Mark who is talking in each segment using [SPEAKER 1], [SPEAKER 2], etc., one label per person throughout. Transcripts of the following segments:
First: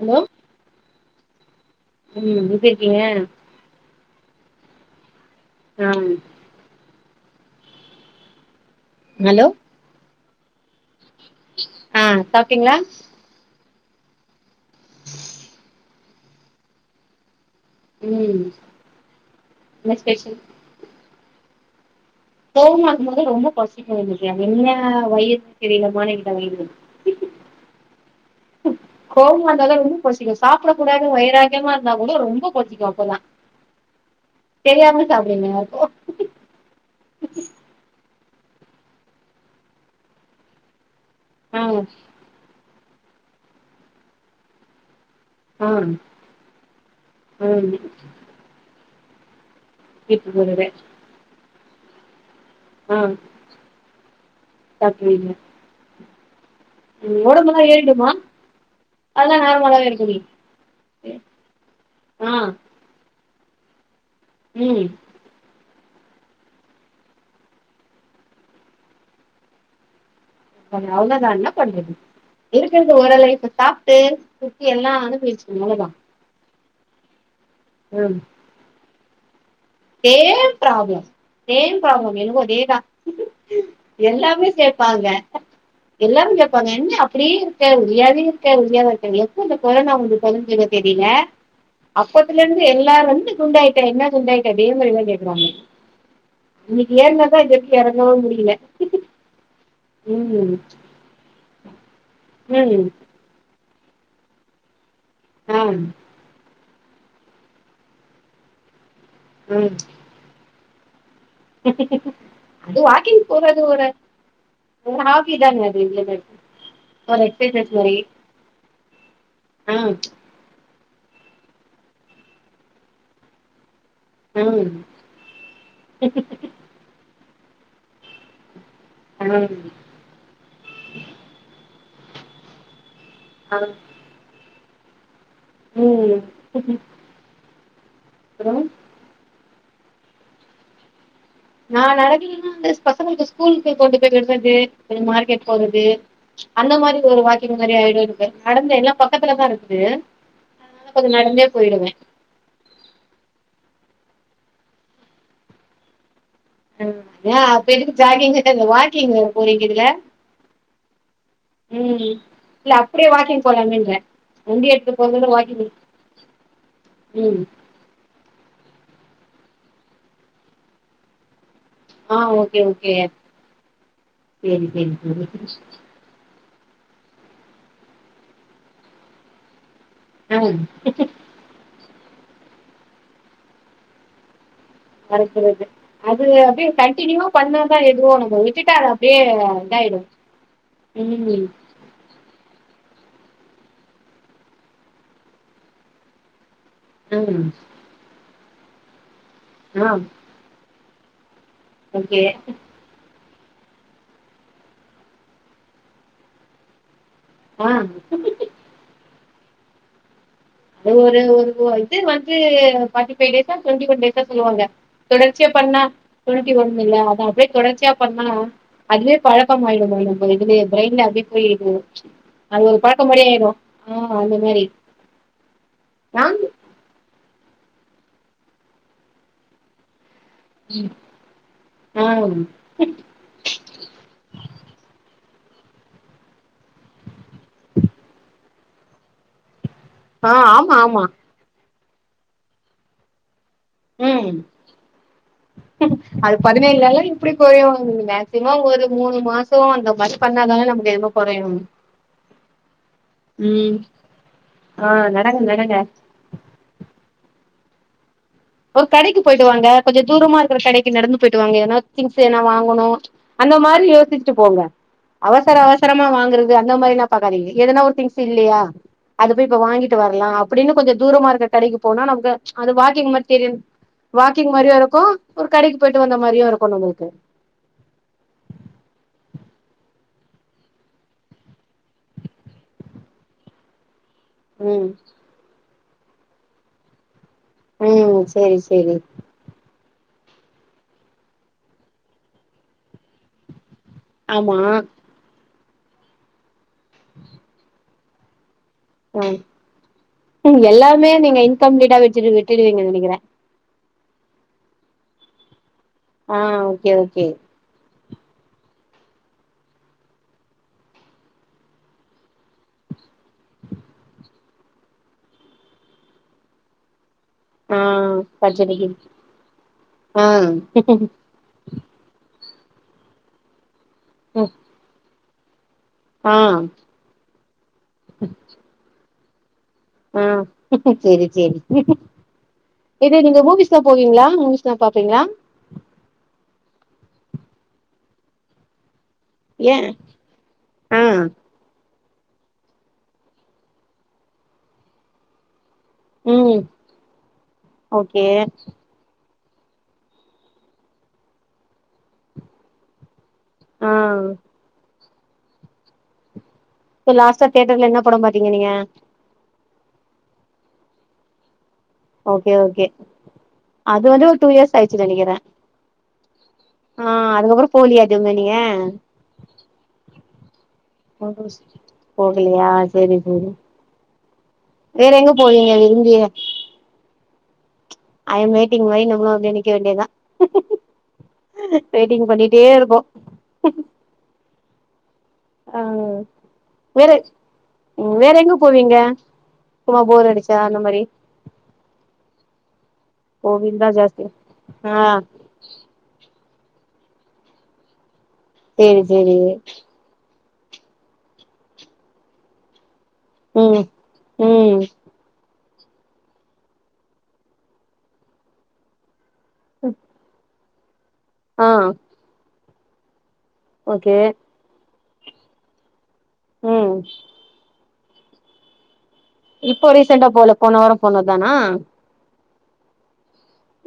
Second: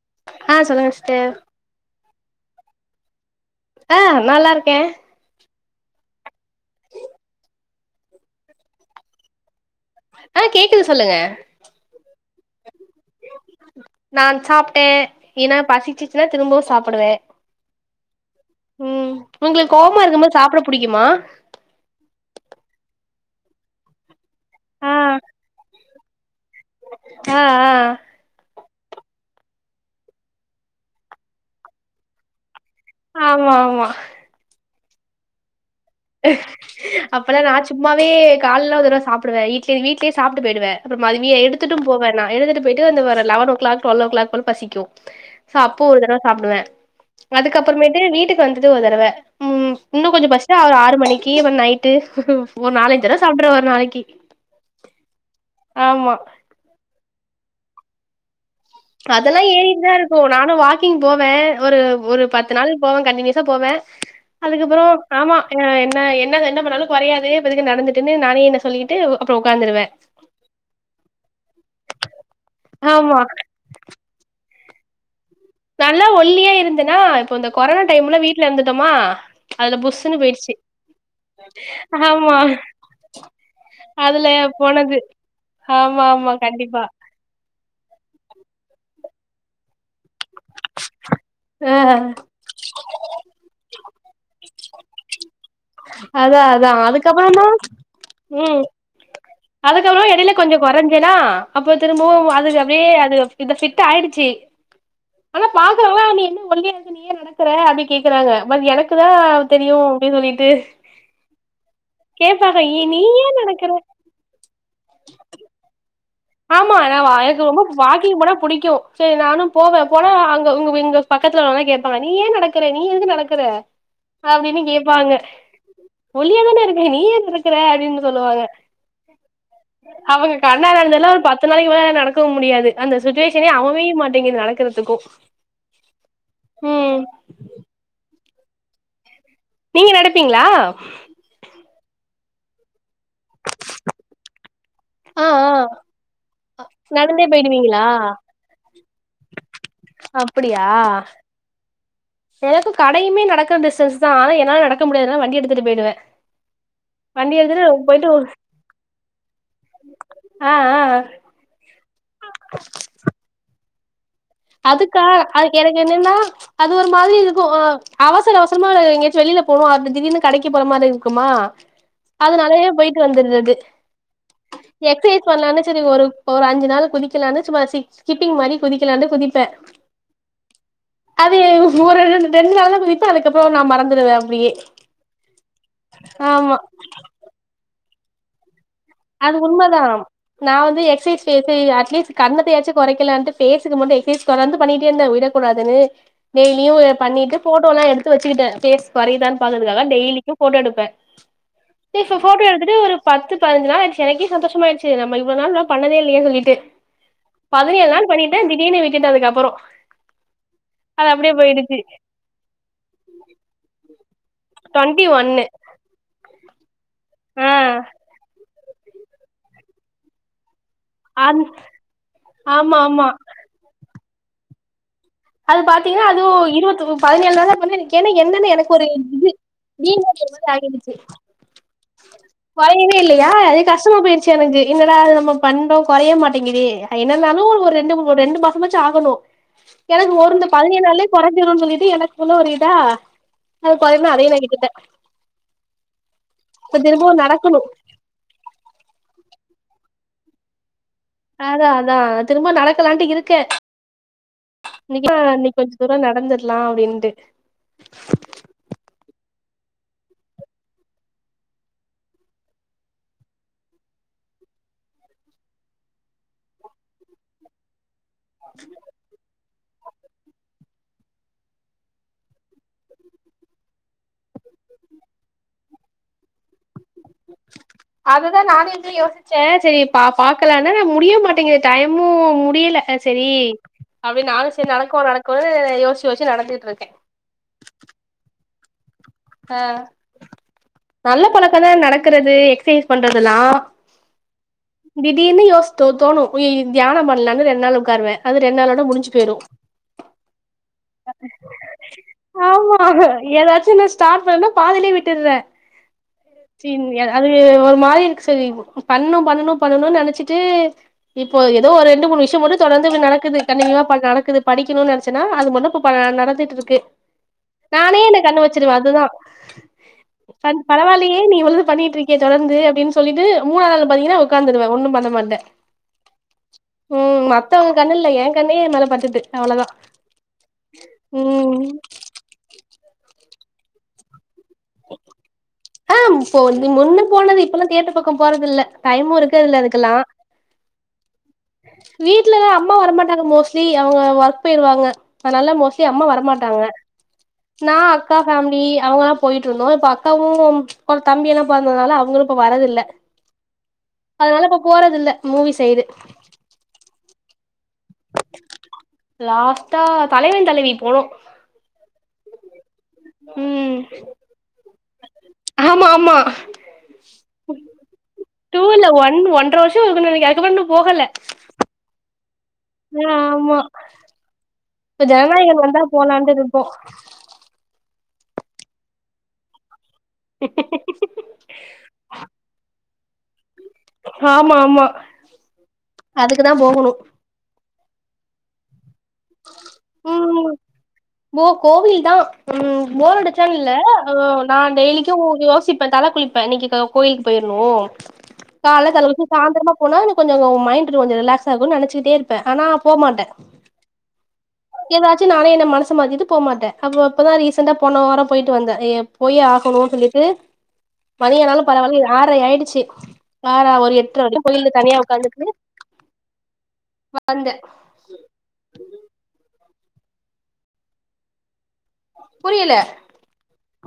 [SPEAKER 1] Hello?
[SPEAKER 2] ஆ சொல்லுங்க ஸ்டர்.
[SPEAKER 1] ம் எப்டிருக்கீங்க?
[SPEAKER 2] ஆ நல்லாருக்கே.
[SPEAKER 1] அம். ஹலோ?
[SPEAKER 2] ஆ கேக்குது சொல்லுங்க
[SPEAKER 1] ஆ சாப்ட்டீங்களா
[SPEAKER 2] நான் சாப் ட்டே ஏனா பசிச்சிச்சின்னா திரும்பவு சாப்புடுவே.
[SPEAKER 1] ம்
[SPEAKER 2] ம் உங்குளுக்
[SPEAKER 1] என்ன
[SPEAKER 2] கோவமா இருக்கம்போது
[SPEAKER 1] ஸ்பெஷல்
[SPEAKER 2] சாப்ட புடிக்குமா?
[SPEAKER 1] கோவமா இருக்கும்போது ரொம்போ பசிக்கு எனக்கு அது என்னா
[SPEAKER 2] ஆ
[SPEAKER 1] வயிறுனு தெரில மானங்கெட்ட வயிறுன்
[SPEAKER 2] ஆ ஆ.
[SPEAKER 1] கோவமா இருந்தாத ரொம்போ பசிக்கு. சாப்பட கூடாது வயிராக்கியமா இருந்தா கூட ரொம்போ பசிக்கு. அப்பதா
[SPEAKER 2] ஆமா ஆமா.
[SPEAKER 1] தெரியாம சாப்புடுங்க அப்போ
[SPEAKER 2] அப்பல்லா நா சும்மாவே கால்ல ஒரு தடவ சாப்புடுவே இட்லி வீட்லியே சாப்ட்டு போய்டுவே. அப்றோ மதிவிய
[SPEAKER 1] ஆ
[SPEAKER 2] எடுத்துட்டும் போவே நா எடுத்துட்டு போயிட்டு அந்த ஒரு eleven o'clock twelve o'clock போல் பசிக்கு. சோ
[SPEAKER 1] ஆ
[SPEAKER 2] அப்போ ஒரு தடவ சாப்டுவே.
[SPEAKER 1] ம்
[SPEAKER 2] அதுக்கப்பறமேட்டு வீட்டுக்கு வந்துட்டு ஒரு தடவ ம். இன்னு கொஞ்சோ
[SPEAKER 1] வீட்டுக்கு
[SPEAKER 2] பசி
[SPEAKER 1] வருவே
[SPEAKER 2] று மணிக்கி அப்ப நைட்டு ஒ
[SPEAKER 1] ஆ
[SPEAKER 2] நாலஞ்தடவ சாப்ட்ருவே ஒரு நாளைக்கி.
[SPEAKER 1] சாப்ட்ருவீங்க
[SPEAKER 2] ஆமா‌.
[SPEAKER 1] ம் உங்ளோட இருந்தன்னா ஏறிடுமா?
[SPEAKER 2] ப்பா
[SPEAKER 1] அதெல்லா
[SPEAKER 2] அதல்லா
[SPEAKER 1] நார்மலாவே
[SPEAKER 2] ஏறிட்தா
[SPEAKER 1] இருக்குமே
[SPEAKER 2] இருக்கு. நானு வாக்கிங் போவே ஒரு ஒரு
[SPEAKER 1] ஆ
[SPEAKER 2] பத்து நாள் போவே கண்டினியுசா போவே. அதுக்கப்புறோ
[SPEAKER 1] ம்
[SPEAKER 2] ஆமா இங்க என்ன என்ன ச என்ன பண்ணாலு கொறையாது இப்ப எதுக்கு நடந்துட்டுன்னு நானே என்ன சொல்லிகிட்டு உ அப்றோ உக்காந்துருவே.
[SPEAKER 1] [unintelligible] அவ்ளோதா என்ன பண்றது இருக்கறது ஒரு
[SPEAKER 2] ஆமா.
[SPEAKER 1] லைஃப் சாப்ட்டு சுத்தி எல்லா அனுபச்சு
[SPEAKER 2] நல்லா ஒல்லியா இருந்தனா இப்போ இந்த கொரோனா
[SPEAKER 1] ம்
[SPEAKER 2] டைம்ல வீட்ல இந்துட்டோமா
[SPEAKER 1] சேம் பிராப்ளம். சேம் பிராப்ளம்
[SPEAKER 2] ஆமா.
[SPEAKER 1] எனக்கு அதேதா.
[SPEAKER 2] அதுல
[SPEAKER 1] எல்லாமே
[SPEAKER 2] போனது.
[SPEAKER 1] கேப்பாங்க.
[SPEAKER 2] ஆமா, ஆமா.
[SPEAKER 1] எல்லாரு கேப்பாங்க
[SPEAKER 2] கண்டிப்பா.
[SPEAKER 1] என்ன அப்பிடியே இருக்க ஒல்லியாவே இருக்க ஒல்லியாவே இருக்கன் எ எப்போ இந்த கொரோனா வந்து தொலஞ்சுதோ தெரில
[SPEAKER 2] அ
[SPEAKER 1] அப்போ அப்போதுலருந்து எல்லாரு வந்து குண்டாயிட்ட என்ன குண்டாயிட்ட அதே மாரிதா கேக்கறாங்க
[SPEAKER 2] அதா அதா அதுக்கப்பறமா
[SPEAKER 1] எறங்கவே முடியல
[SPEAKER 2] ம் அதுக்கப்பறமா எடையில கொஞ்சோ
[SPEAKER 1] ம்
[SPEAKER 2] குறைஞ்சன்னா அப்ப திரும்பவு அதுக்கு அப்படியே
[SPEAKER 1] ம்
[SPEAKER 2] அது இது பிட்டா ஆயிடுச்சு ஆனா
[SPEAKER 1] ஆ
[SPEAKER 2] பாக்கறவங்களா என்ன ஒல்லியா இருக்க நீ ஏன் நடக் கற அப்புடி கேக்கறாங்க பட் எனக்கு தா தெரியு
[SPEAKER 1] ம்
[SPEAKER 2] அப்புடின்னு சொல்லிட்டு கேப்பாங்க
[SPEAKER 1] அது
[SPEAKER 2] ஏ நீ
[SPEAKER 1] வாக்கிங்
[SPEAKER 2] ஏன்
[SPEAKER 1] போறது
[SPEAKER 2] நடக்கற
[SPEAKER 1] ஒரு ஒரு ‌ஹாப்பி ஜர்னி அது இதுல்லேன்னருக்கு
[SPEAKER 2] ஆமா ஆனா எனக்கு ரொம்ப வாக்கிங் போனா புடிக்கு சேரி நானு
[SPEAKER 1] ஆ
[SPEAKER 2] போவே போன அங்க உங்க விங்க பக்கத்துல உள்ளவங்கல்லா கேப்பாங்க நீ ஏ நடக்கற நீ எதுக்கு நடக்கற அப்டின்னு
[SPEAKER 1] ம்
[SPEAKER 2] கேப்பாங்க ஒல்லியா தானே இருக்கே நீ ஏன் நடக்கற அப்புடின்னு சொல்லுவாங்க
[SPEAKER 1] ம்
[SPEAKER 2] அவங்க கண்ணாலந்தெல்லா‌ ஒரு பத்து நாளைக்கி கூட நடக்க முடியாது அந்த சுச்சுவேஷனே
[SPEAKER 1] ஆ
[SPEAKER 2] அமைய மாட்டேங்குது நடக்கறதுக்கு
[SPEAKER 1] ம்
[SPEAKER 2] ம்
[SPEAKER 1] அப்பறோ
[SPEAKER 2] நீங்க நடப்பீங்களா
[SPEAKER 1] நான் நடக்கிங்கன்னா வந்து பசங்கங்களுக்கு ஸ்கூலுக்கு கொண்டு போய் விடுறது கொஞ்சோ
[SPEAKER 2] ஆ
[SPEAKER 1] மார்க்கெட்
[SPEAKER 2] ஆ
[SPEAKER 1] போறது அந்த மாதிரி ஒரு
[SPEAKER 2] நடந்தே
[SPEAKER 1] வாக்கிங் மாரி
[SPEAKER 2] போயிடுவீங்களா
[SPEAKER 1] ஆயிடு எனக்கு நடந்தேனா பக்கத்துலதா இருக்குது
[SPEAKER 2] அப்படியா
[SPEAKER 1] அப்ப அது நடந்தே போயிடுவே
[SPEAKER 2] எனக்கு கடையுமே நடக்கற டிஸ்டன்ஸ் தா ஆனா என்னால நடக்க முடியாதுன்னால வண்டி எடுத்துட்டு போயிடுவே
[SPEAKER 1] ஆ
[SPEAKER 2] வண்டி
[SPEAKER 1] ஏ
[SPEAKER 2] எடுத்துட்டு
[SPEAKER 1] அப்ப எதுக்கு
[SPEAKER 2] போயிட்டு ஒரு
[SPEAKER 1] ஜாகிங் [unintelligible] வாக்கிங் போறீங்கல்ல
[SPEAKER 2] ஆ ஆ
[SPEAKER 1] ம் இல்ல அப்டியே வாக்கிங் போலாமேன்றே வண்டி எடுத்து
[SPEAKER 2] அதுக்கா
[SPEAKER 1] போறதோட
[SPEAKER 2] அதுக்கு
[SPEAKER 1] வாக்கிங்
[SPEAKER 2] எனக்கு என்னன்னா அது ஒரு மாதிரி
[SPEAKER 1] ம்
[SPEAKER 2] இருக்கு அ அவசர அவசரமா எங்கயாச்சு வெளில போணு அது திடீர்னு கடைக்கி போற மாரி இருக்குமா
[SPEAKER 1] ஆ ஓகே
[SPEAKER 2] அதனாலயே
[SPEAKER 1] ஓகே
[SPEAKER 2] போயிட்டு வந்துர்றது
[SPEAKER 1] சேரி சேரி சேரி
[SPEAKER 2] எக்சைஸ் பண்லானு சேரி ஒரு ஒரு அஞ்சு நாள் குதிக்கலான்னு சும்மா சிக் ஸ்கிப்பிங் மாரி குதிக்கலான்னு குதிப்ப
[SPEAKER 1] அ
[SPEAKER 2] அது ஒருரெண்டு தெரிஞ்சனால குதிப்பே அதுக்கப்புறோ நா மறந்துடுவே அப்படியே
[SPEAKER 1] மறக்குறது அது அப்டியே கண்டினியூவா பண்ணாதா எதுவோ நம்ம விட்டுட்டா அப்டியே
[SPEAKER 2] அது உண்ம தா
[SPEAKER 1] இதாயிடு
[SPEAKER 2] நா வந்து எக்ஸைஸ் பே
[SPEAKER 1] ம்
[SPEAKER 2] செய்வ அட்லீஸ் கண்ணத்தையாச்சு கொறைக்கலான்ட்டு ஃபேஸுக்கு மட்டு எக்சசைஸ் பண்ணிட்டே இருந்த விடக்கூடாதுன்னு டெய்லியு பண்ணிட்டு போட்டோல்லா எடுத்து வச்சுக்கிட்டே ஃபேஸ் கொரையதான்னு பாக்கறதுக்காக
[SPEAKER 1] ஆ ஆ
[SPEAKER 2] டெய்லிக்கு போட்டோ எடுப்பே இப்ப
[SPEAKER 1] ஓகே
[SPEAKER 2] போட்டோ எடுத்துட்டு ஒரு பத்து பதினெச்சி நாளாயிடுச்சு எனக்கே சந்தோஷமாயிடுச்சு நம்ம இவ்ளோவு நாளு நாம பண்ணதே இல்லயேன்னு சொல்லிட்டு
[SPEAKER 1] ஆ
[SPEAKER 2] பதினேழு நாள் பண்ணிட்டே திடீர்னு விட்டுட்டே அதுக்கப்புறோ அது
[SPEAKER 1] ஒரு
[SPEAKER 2] அப்டியே
[SPEAKER 1] ஒரு ஒரு
[SPEAKER 2] போயிடுச்சு
[SPEAKER 1] இது வந்து ஃபார்ட்டி ஃபைவ் டேஸ்டா டுவென்டி ஒன் டேசா சொல்லுவாங்க
[SPEAKER 2] டுவெண்ட்டி ஒன்னு
[SPEAKER 1] தொடர்ச்சியா பண்ணா டுவென்டி ஒன்லலா அதா அப்டியே
[SPEAKER 2] ஆ
[SPEAKER 1] தொடர்ச்சியா பண்ணா அதுவே பழக்கமாயிடு இந்த இதுவே ப்ரெயின்ல அப்படி
[SPEAKER 2] அந்
[SPEAKER 1] போய் இது அது
[SPEAKER 2] ஆமா
[SPEAKER 1] ஒரு
[SPEAKER 2] ஆமா
[SPEAKER 1] பழக்கமாரி ஆயிடு ஆ அந்த மாரி
[SPEAKER 2] அது பாத்தீங்னா அது
[SPEAKER 1] நாங்
[SPEAKER 2] இருபத்து பதினெழு நாளு வந்து ஏன்னா என்னன்னு எனக்கு ஒரு இது
[SPEAKER 1] ஆ
[SPEAKER 2] [unintelligible] [unintelligible] யா அதே கஷ்டமா போயிருச்சு எனக்கு என்னடா நம்ம பண்றோ கொறைய மாட்டேங்குதே எ என்னருந்தாலு ஒரு ரெண்டு மூன் ரெண்டு மாசோ சுமச்சே ஆகணு எனக்கு
[SPEAKER 1] ஆ
[SPEAKER 2] ஒருந்து
[SPEAKER 1] ஆமா ஆமா
[SPEAKER 2] பதினேழுனால்யே குறைஞ்சிரு சொல்லிட்டு எனக்குள்ள ஒரு இதா அது கொறையனு அதையு
[SPEAKER 1] ம்
[SPEAKER 2] நா விட்டுட்டே
[SPEAKER 1] அது பதினேழு
[SPEAKER 2] இப்ப
[SPEAKER 1] நாள்ல
[SPEAKER 2] திரும்பவு
[SPEAKER 1] இப்படி
[SPEAKER 2] நடக்கணு
[SPEAKER 1] குறையும்ங்க சிம ஒரு மூணு மாசோ அந்த மாரி பண்ணாதாங்க நமக்கு ஏதோ
[SPEAKER 2] அதா அதா திரும்ப நடக்கலாண்ட இருக்கே
[SPEAKER 1] ம்
[SPEAKER 2] [inaudible]
[SPEAKER 1] ஆ நடங்க
[SPEAKER 2] இன்னைக்கி கொஞ்ச
[SPEAKER 1] நடங்க
[SPEAKER 2] தூரோ நடந்துற்லா அப்டின்ட்டு
[SPEAKER 1] ஒரு கடைக்கு போய்ட்டு வாங்க கொஞ்சோ தூரமா இருக்கற கடைக்கு நடந்து போய்ட்டு வாங்க எதன திங்ஸ் எதன வாங்கணு அந்த மாரி யோசிச்சுட்டு போங்க அவசர அவசரமா வாங்குறது அந்த மாரினா பாக்காதீங்க எதன ஒரு திங்ஸ் ஸு இல்லியா அது [inaudible] இப்ப வாங்கிட்டு வர்லா அப்டின்னு கொஞ்சோ தூரமா இருக்க கடைக்கு போனா நமக்கு அது வாக்கிங் மட் [unintelligible] வாக்கிங் மாரியு இருக்கு ஒரு கடைக்கு போயிட்டு வந்த மாரியு இருக்கு நம்பளுக்கு
[SPEAKER 2] அததா நானு எங்குளு யோசிச்சே செரி பாக்கலாம்னா நா முடிய மாட்டேங்குது டைமு முடியில செரி அப்டி நானு செரி
[SPEAKER 1] ம்
[SPEAKER 2] நடக்கு நடக்குனு யோசி யோசிச்சு நடத்திட்டு இருக்கே
[SPEAKER 1] ம் செரி சேரி
[SPEAKER 2] அ நல்ல பழக்க தா நடக்குறது எக்சஸ் பண்றதெல்லா
[SPEAKER 1] ஆமா
[SPEAKER 2] திடீர்னு யோஸ் தோ தோணு [unintelligible] தியானோ பண்ணலான்னு ரெண் நாள் ஒக்காருவே அது ரெண் நாளோட முடிஞ் சு பேரு
[SPEAKER 1] ம் எல்லாமே நீங்க இன்கம்ப்ளீட்டா வச்சுட்டு
[SPEAKER 2] ஆமா
[SPEAKER 1] விட்டுடுவீங்கன்னு நெனைக்கிறே
[SPEAKER 2] ஏதாச்சு நா ஸ்டார்ட் பண்ணா பாதிலே விட்டுறே
[SPEAKER 1] ஆ ஓகே
[SPEAKER 2] [unintelligible]
[SPEAKER 1] ஓகே
[SPEAKER 2] அது ஒரு மாதிரி இருக்கு செரி பண்ணு பண்ணணு பண்ணணுனு நெனைச்சிட்டு இப்போ ஏதோ ஒரு ரெண்டு மூணு விஷ்யோ மட்டு தொடந்து நடக்குது கண்டினியூவா இப்ப நடக்குது படிக்கணும்னு நெனா ச்சனா அது மட்டு இப்ப ப நடந்துட்ருக்கு
[SPEAKER 1] ஆ
[SPEAKER 2] நானே என்ன கண்ணு வச்சிருவே
[SPEAKER 1] பட்ஜெட்டுக்கு
[SPEAKER 2] அதுதா
[SPEAKER 1] ஆ
[SPEAKER 2] பரவாயில்லயே நீ இவ்ளோது பண்ணிட்ருக் கியே தொடந்து அப்டின்னு சொல்லிட்டு மூணா நாள் பாத்தீங்கன்னா உக்காந்துருவே ஒண்ணு பண்ண மாட்டே
[SPEAKER 1] ஆ
[SPEAKER 2] ம் மத்தவங்க கண்ணு இல்ல என் கண்ணியே என் மேல பட்டுட்டு அவ்ளோதா
[SPEAKER 1] ம் செரி செரி
[SPEAKER 2] ம்
[SPEAKER 1] இது நீங்க மூவிஸ்லா போவீங்களா மூவிஸ்ல்லா பாப்பீங்களா
[SPEAKER 2] ஆ போ நீ முன்ன போனது இப்பெல்லா தியேட்டர் பக்க போறதில்ல டைமு இருக்
[SPEAKER 1] ஏன் ஆ
[SPEAKER 2] வீட்லதா அம்மா வரமாட்டாங்க மோஸ்ட்லி அவுங்க ஒர்க் போய்ருவாங்க அதனால மோஸ் ட்லி அம்மா
[SPEAKER 1] ம்
[SPEAKER 2] வரமாட்டாங்க நா அக்கா
[SPEAKER 1] ஓகே
[SPEAKER 2] ஃபேமிலி அவுங்க போயிட்ருந்தோ இப்ப அக்காவு இப்ப தம்பியெல்லா பொறந்ததுனால அவுங்களு இப்ப வர்றதில்ல
[SPEAKER 1] ஆ
[SPEAKER 2] அதனால இப்ப போறது இல்ல மூவி சைடு
[SPEAKER 1] இப்ப லாஸ்டா தேட்டர்ல என்ன படம் பாத்தீங்க நீங்க
[SPEAKER 2] லாஸ்ட்டா தலைவன் தலைவி போனோ
[SPEAKER 1] ஓகே ஓகே
[SPEAKER 2] ம்
[SPEAKER 1] அது வந்து ஒரு டூ இயர்ஸ் ஆயிடுச்சு நெனைக்கிறே
[SPEAKER 2] ஆமா ஆமா
[SPEAKER 1] ஆ அதுக்கப்புறோ போலியா எதுவுமே நீங்க
[SPEAKER 2] டூ இல்ல ஒன் ஒன்ற வர் ஷோருக்கு நெனைக்கிறே அதுக்கப்றோ இன்னு போகல
[SPEAKER 1] [inaudible] போகலியா
[SPEAKER 2] ஆ
[SPEAKER 1] செரி செரி
[SPEAKER 2] ஆமா இப்ப
[SPEAKER 1] வேற எங்க
[SPEAKER 2] ஜனநாயகன்
[SPEAKER 1] போவீங்க
[SPEAKER 2] வந்தா
[SPEAKER 1] விரும்பி
[SPEAKER 2] போலான்ட்டு இருக்கோ
[SPEAKER 1] ஐயம் வெயிட்டிங் மாரி நம்மளு அப்டியே நிக்க வேண்டியதா வெயிட்டிங் பண்ணிகிட்டே இருப்போ
[SPEAKER 2] ஆமா ஆமா
[SPEAKER 1] ஆ
[SPEAKER 2] அதுக்குதா போகணு
[SPEAKER 1] வேற ம் வேற எங்க போவீங்க சும்மா போர்
[SPEAKER 2] ம்
[SPEAKER 1] அடிச்ச அந்தமாரி
[SPEAKER 2] போ கோவில் தா ம் போர் அடிச்சானில்ல
[SPEAKER 1] கோவில் தா ஜாஸ்தி
[SPEAKER 2] நா
[SPEAKER 1] ஆ
[SPEAKER 2] டெய்லிக்கு யோசிப் பா தல குளிப்ப இன்னிக்கி க கோயிலுக்கு போயிருனு கால்ல
[SPEAKER 1] சேரி
[SPEAKER 2] தல குளிச்சி
[SPEAKER 1] சேரி
[SPEAKER 2] சாந்திரமா போனா எனக் கொஞ்சவு மைண்ட் கொஞ்ச ரிலாக்ஸ் ஆகு நெனச்சிக்கிட்டே இருப்பே ஆனா போமாட்டே
[SPEAKER 1] ம் ம்
[SPEAKER 2] ன்ஆச்சி நானே என்ன மனசு மாத்திட்டு போமாட்டே அப்ப இப்பதா ரீசண்டா போன வாரோ போய்ட்டு வந்தே எ எப் பொய் ஆஹணு சொல்லிட்டு மதியனாலு
[SPEAKER 1] ஆ
[SPEAKER 2] பரவாலி ஆறை ஆயிடுச்சு ஆறா ஒரு
[SPEAKER 1] ஓகே
[SPEAKER 2] எட்ற வரி கோயில்ல தனியா உக்காந்துக்குனு
[SPEAKER 1] ம்
[SPEAKER 2] வந்தே
[SPEAKER 1] இப்போ ரீசன்டா போல போன வாரோ போனதானா
[SPEAKER 2] புரியல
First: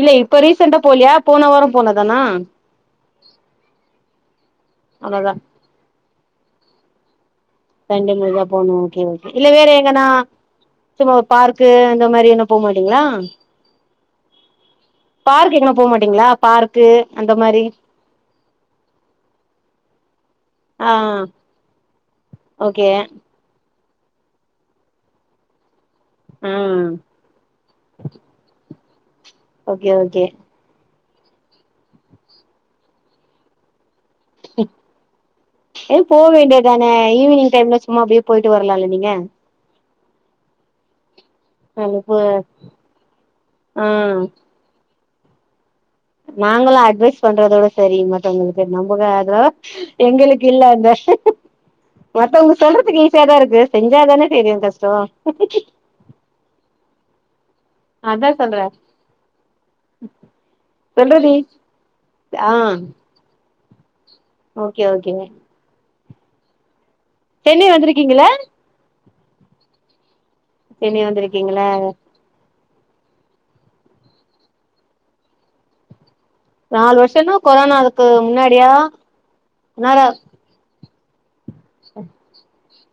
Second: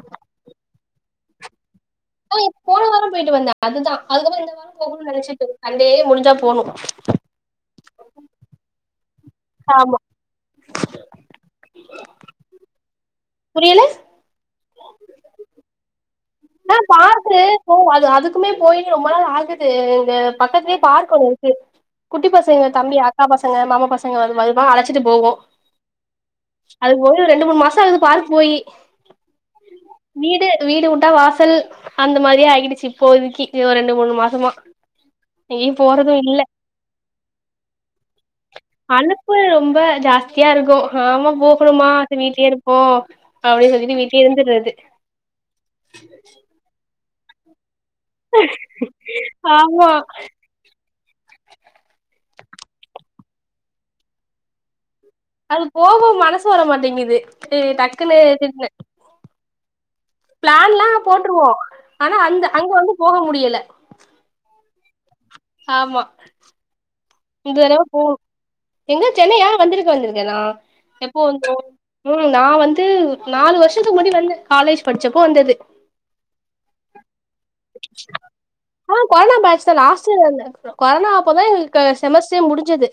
[SPEAKER 1] இல்ல இப்ப ரீசெண்டா போலியா போன வாரம் போனதானா
[SPEAKER 2] அய் போன வாரம் போயிட்டு வந்தே அதுதா அதுக்கப்புறம் இந்த வாரம் போகனு
[SPEAKER 1] அவ்ளோதா
[SPEAKER 2] நெனச்சிப்புது சண்டே முடிஞ்சா போணு
[SPEAKER 1] தண்டி முர்வா போணு ஓகே ஓகே இல்லெ வேற
[SPEAKER 2] ஆமா
[SPEAKER 1] எங்கனா சும்மா ஒர் பார்க்கு அந்த மாரி என்ன போமாட்டீங்களா
[SPEAKER 2] புரியலஸ்
[SPEAKER 1] பார்க் எங்கனா போமாட்டீங்களா
[SPEAKER 2] ஆ பாரு போ அது அதுக்குமே போய் ரொம்ப நாள் ஆகுது இங்க பக்கத்லே
[SPEAKER 1] ஆ
[SPEAKER 2] பார்க் ஒண்ணு இருக்கு குட்டி பசங்க
[SPEAKER 1] ஓகே
[SPEAKER 2] தம்பி அக்கா பஸ் கங்க மாமா பசங்கது ஒ அது வைபொ அழைச்சிட்டு போவோ
[SPEAKER 1] ஆ
[SPEAKER 2] அதுக் ஒவி எ ரெண்டு மூன் மாசாகுது பார்க் போயி
[SPEAKER 1] ஓகே ஓகே
[SPEAKER 2] வீடு வுட்டா வாசல் அந்த மாரியே ஆகிடிச்சி இப்போதிக்கி யோ ரெண்டு மூணு மாசமா நீ
[SPEAKER 1] ஏ
[SPEAKER 2] போறது
[SPEAKER 1] போ
[SPEAKER 2] இல்ல
[SPEAKER 1] வேண்டியதானே ஈவினிங் டைம்ல சும்மா அப்டியே போயிட்டு வரலால்ல நீங்க
[SPEAKER 2] அழுப்பு ரொம்ப ரொம்ப ஜாஸ்த் கியா இருக்கு ஹாமா
[SPEAKER 1] அ
[SPEAKER 2] போகணுமா
[SPEAKER 1] இப்போ
[SPEAKER 2] அது வீட்லே இருப்போ அப்டி சொல்லிட்டு
[SPEAKER 1] ஆ
[SPEAKER 2] வீட்லியே இருந்துறது
[SPEAKER 1] நாங்களு அட்வைஸ் பண்றதோட சரி மத்தவங்களுக்கெ நம்பக அதோ
[SPEAKER 2] ஆமா
[SPEAKER 1] எங்களுக் கில்ல அந்தஷ் மத்தவங்க சொல்றதுக்கு ஈஸியாதா இருக்கு செஞ்சாதான தெரியு கஷ்டோ
[SPEAKER 2] அது போக மனசு வரமாட்டேங்கிது இ டக்குன்னு
[SPEAKER 1] அதா சொல்றே
[SPEAKER 2] திட்ன ப்ளான்ல்லா
[SPEAKER 1] சொல்றடி
[SPEAKER 2] போட்ருவோ ஆனா அந்த
[SPEAKER 1] ஆ
[SPEAKER 2] அங் வந்து போக முடியல
[SPEAKER 1] ஓகே ஓகே
[SPEAKER 2] ஆமா இந்
[SPEAKER 1] சென்னை
[SPEAKER 2] தடவ போ
[SPEAKER 1] வந்திருக்கீங்களா
[SPEAKER 2] எங்க சென்னையா வந்திருக்க வந்திருக்கனா
[SPEAKER 1] சென்னை
[SPEAKER 2] எப்போ வந்தோ
[SPEAKER 1] வந்திருக்கீங்களா
[SPEAKER 2] ம் நா வந்து நாலு வருஷத்துக்கு முன்னடி வந்தே காலேஜ் படிச்சப்போ வந்தது
[SPEAKER 1] நால் வர்ஷனு
[SPEAKER 2] ஆ கொரனா பேச்தா
[SPEAKER 1] முன்னால
[SPEAKER 2] லாஸ்டில்ல [unintelligible] கொரனா அப்பதா எங்கள்க்கு செமஸ்ஸே முடிஞ்சது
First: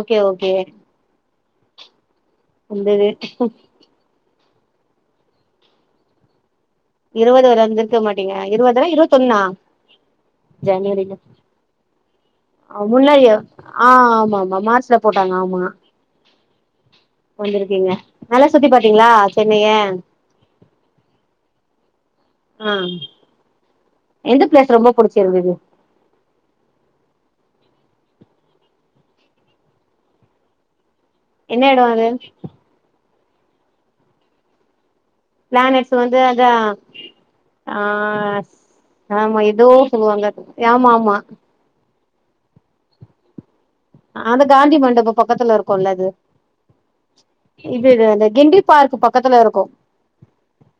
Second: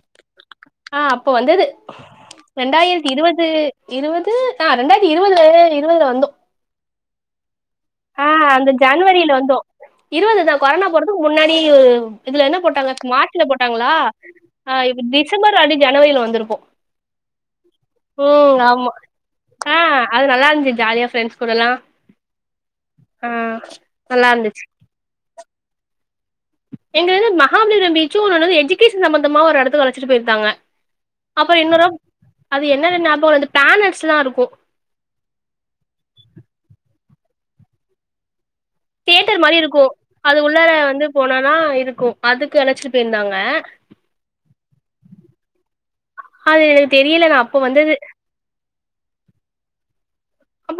[SPEAKER 1] ஓகே ஓகே
[SPEAKER 2] ஆ அப்ப வந்தது
[SPEAKER 1] வந்தது
[SPEAKER 2] ரெண்டாயிர்த் இருவது இருவது ஆ ரெண்டாய்த்தி இருவதுலேலே இருவதுல வந்தோ
[SPEAKER 1] இருவது வர அஞ்ச் இருக்க
[SPEAKER 2] ஆ
[SPEAKER 1] மாட்டீங்க
[SPEAKER 2] அந்த
[SPEAKER 1] இருவதுலா
[SPEAKER 2] ஜனவரில
[SPEAKER 1] இருவத்தொண்ணா
[SPEAKER 2] வந்தோ இருவதுதா கொரனா போறதுக்கு முன்னாடியு இதுல என்ன போட்டாங்க
[SPEAKER 1] முன்னாடியா
[SPEAKER 2] மாட்ல
[SPEAKER 1] ஆ
[SPEAKER 2] போட்டாங்களா
[SPEAKER 1] ஆமா ஆமா
[SPEAKER 2] ஆ
[SPEAKER 1] மார்ச்ல
[SPEAKER 2] இப்ப
[SPEAKER 1] போட்டாங்க
[SPEAKER 2] டிசம்பர்
[SPEAKER 1] ஆமா
[SPEAKER 2] அடி ஜனவரில வந்துருக்கு
[SPEAKER 1] வந்திருக்கீங்க நல்லா சுத்தி
[SPEAKER 2] ஆமா
[SPEAKER 1] பாத்தீங்ளா சென்னைய
[SPEAKER 2] ஆ அது நல்லாந்ஜு ஜாலியா ப்ரெண்ட்ஸ் குடல்லா
[SPEAKER 1] ஆம்
[SPEAKER 2] ஆ நல்லா
[SPEAKER 1] எந்த
[SPEAKER 2] இருந்துச்சு
[SPEAKER 1] ப்ளேஸ் ரொம்ப புடிச்சிருந்திது
[SPEAKER 2] எங்க இது மஹாப்லிர பீச்சு உன்னொன்னது எஜிகேசன் சம்பந்தமா ஒரு இடத்துக்கு அழச்சிட்டு போயிர்க்காங்க அப்பறோ
[SPEAKER 1] என்ன எடோ
[SPEAKER 2] இன்னொரு
[SPEAKER 1] அது
[SPEAKER 2] அது என்னன்னு ஞாபகோ இல் இந்த பிளானேட்ஸ்லா இருக்கு
[SPEAKER 1] பிளானெட்ஸ் வந்து அதா ஆ
[SPEAKER 2] தியேட்டர்
[SPEAKER 1] ஆமா
[SPEAKER 2] மாரி
[SPEAKER 1] ஏதோ
[SPEAKER 2] இருக்கு
[SPEAKER 1] சொல்லுவாங்க
[SPEAKER 2] அது உள்ளார
[SPEAKER 1] ஆமா
[SPEAKER 2] வந்து
[SPEAKER 1] ஆமா
[SPEAKER 2] போனனா இருக்கு அதுக்கு அழச்சிட்டு பேயிருந்தாங்க
[SPEAKER 1] அது காந்தி மண்டபோ பக்கத்துல இருக்குல அது
[SPEAKER 2] அது எனக்கு தெரியல நான் அப்ப
[SPEAKER 1] இது
[SPEAKER 2] வந்தது.
[SPEAKER 1] அ அந்த கிண்டி பார்க் பக்கத்துல இருக்கு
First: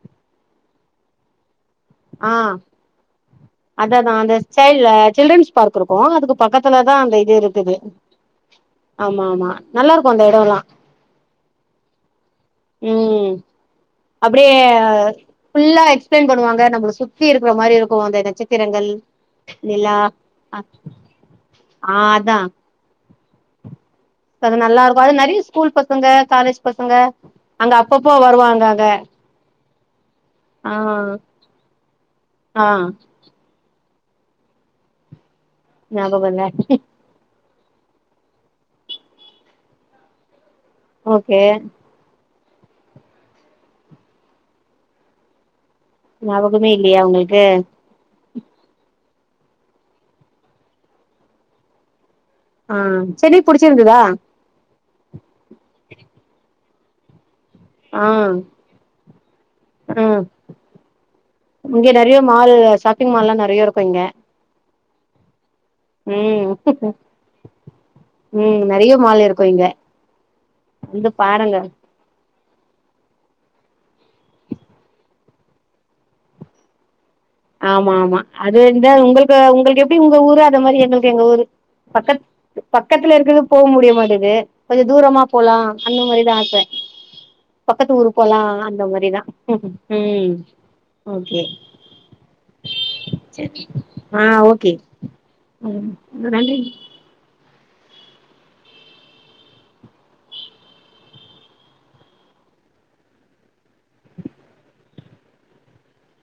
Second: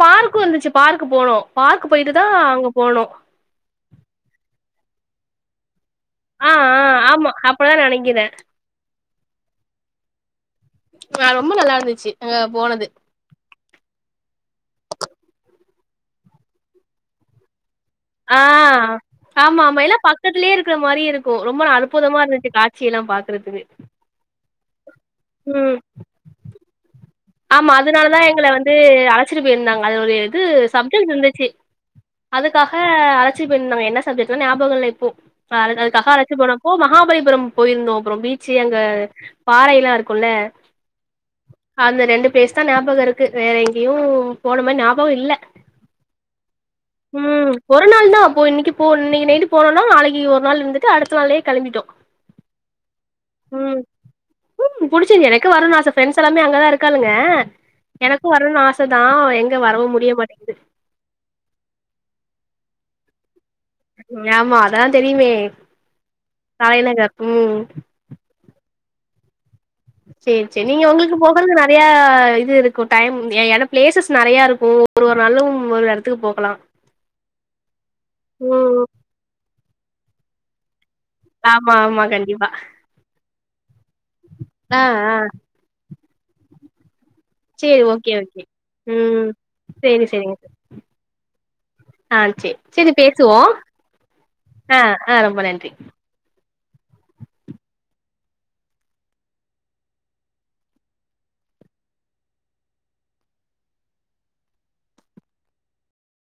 [SPEAKER 2] பார்க்கு இருந்துச்சு பார்க் போனோ பார்க் போயிட்டு தா அங்க போனோ
[SPEAKER 1] அதா அதா அந்த சைல் சில்ரன்ஸ் பார்க் இருக்கு அதுக் க்கு
[SPEAKER 2] ஆ, ஆ
[SPEAKER 1] பக்கத்துலதா அந்த
[SPEAKER 2] ஆமா.
[SPEAKER 1] இது இருக்குது
[SPEAKER 2] அப்பதான் நெனைக்கிறேன்.
[SPEAKER 1] ஆமா ஆமா நல்லாருக்கு அந்த எடோலா
[SPEAKER 2] ஆ ரொம்ப நல்லாருந்துச்சு அங்க போனது
[SPEAKER 1] ம் அப்டியே ஃபுல்லா எக்ஸ்பிளைன் பண்ணுவாங்க நம்ள சுத்தி இருக்குற மாரி இருக்கு அந்த
[SPEAKER 2] ஆ
[SPEAKER 1] நட்சத்திரங்கள்
[SPEAKER 2] ஆமா ஆமா எல்லா
[SPEAKER 1] நிலா
[SPEAKER 2] பக்கத்துலே இருக்குற மாரி இருக்கு ரொம்ப
[SPEAKER 1] ஆ
[SPEAKER 2] அற்புதமா
[SPEAKER 1] அதா
[SPEAKER 2] இருந்துச்சு கா ட்சி எல்லா பாக்குறத்துக்கு
[SPEAKER 1] அது நல்லாருக்கு அது நறைய ஸ்கூல் பசங்க காலேஜ் பசங்க
[SPEAKER 2] ஆமா
[SPEAKER 1] அங்க
[SPEAKER 2] அதுனால
[SPEAKER 1] அப்பப்போ
[SPEAKER 2] தா எங்கள
[SPEAKER 1] வருவாங்க
[SPEAKER 2] வந்து
[SPEAKER 1] அங்க
[SPEAKER 2] அழ ச்சிட்டு பேயிருந்தாங்க அது ஒரு இது
[SPEAKER 1] ஆ
[SPEAKER 2] சப்ஜெட் இருந்துச்சு
[SPEAKER 1] ஆ
[SPEAKER 2] அதுக்காக அழ ச்சிட்டு பேயிருந்தாங்க என்ன சப்ஜெட்டுனு ஞாபகோ இல்ல இப்போ அத அதுக்காக
[SPEAKER 1] ஞாபகோ
[SPEAKER 2] அழச்சு
[SPEAKER 1] இல்ல
[SPEAKER 2] போனப்போ மகாபலிபுரம் போயிருந்தோ அப்றோ பீச்சு அங்க பாறை எல்லா இருக்குல்ல
[SPEAKER 1] ஓகே
[SPEAKER 2] அந்த ரெண்டு பிளேஸ் தா ஞாபகோ இருக்கு வேற எங்கியு போன மரி ஞாபகோ இல்ல
[SPEAKER 1] ஞாபகமே இல்லையா உங்களுக்கு
[SPEAKER 2] ம் ஒரு நாள் தா அப்ப இன்னைக்கு போ இன்னைக்கு நைட்டு போனோனா நாளைக்கு ஒரு நாள் இருந்துட்டு அடுத்த நாளே கெளம்பிட்டோ
[SPEAKER 1] ஆ சென்னை புடிச்சிருந்துதா
[SPEAKER 2] ம் புடிச்சிது எனக்கு வருனு ஆச ஃப்ரெண்ட்ஸ் எல்லாமே அங்கதா இருக்காளுங்க
[SPEAKER 1] ஆ
[SPEAKER 2] எனக்கு வரணுனு ஆச தா எங்க வரவு முடிய
[SPEAKER 1] ம்
[SPEAKER 2] மாட்டேங்குது
[SPEAKER 1] இங்க நறைய மாலு ஷாப்பிங் மால்லா நறைய இருக்கு இங்க
[SPEAKER 2] ஆமா அதலா தெரியுமே
[SPEAKER 1] ம்
[SPEAKER 2] தலைநகர் ம்
[SPEAKER 1] ம் நறைய மால் இருக்கு இங்க
[SPEAKER 2] சேரி சேரி நீங்க உங்கு
[SPEAKER 1] வந்து
[SPEAKER 2] ளுக்கு போகறது
[SPEAKER 1] பாருங்க
[SPEAKER 2] நறையா இது இருக் கு டைம் ஏ என்னா பிளேசஸ் நறையாருக்கு ஒரு ஒரு நாளு ஒரு எடத்துக்கு போகலா
[SPEAKER 1] ஆமா ஆமா அது
[SPEAKER 2] ம்
[SPEAKER 1] இந்த உங்களுக்கு உங்களுக்கு எப்டி உங்க ஊரு அது மாரி எங்க கு எங்க ஊரு
[SPEAKER 2] ஆமா ஆமா
[SPEAKER 1] பக்கத்
[SPEAKER 2] கண்டிப்பா
[SPEAKER 1] பக்கத்துல இருக்குற போக முடிய மாட்டுது
[SPEAKER 2] ஆ
[SPEAKER 1] கொஞ்ச
[SPEAKER 2] ஆ
[SPEAKER 1] தூரமா போலா அந்த மாரி தா ஆச
[SPEAKER 2] சேரி
[SPEAKER 1] பக்கத்து ஊரு
[SPEAKER 2] ஓகே
[SPEAKER 1] போலா
[SPEAKER 2] ஓகே
[SPEAKER 1] அந்த மாரிதா
[SPEAKER 2] ம் சேரி
[SPEAKER 1] ம்
[SPEAKER 2] சேரிங்க
[SPEAKER 1] ஓகே
[SPEAKER 2] ஆ செரி செரி பேசுவோ
[SPEAKER 1] சரி ஆ ஓகே
[SPEAKER 2] ஆ ஆ ரொம்ப நன்றி
[SPEAKER 1] ம் நன்றி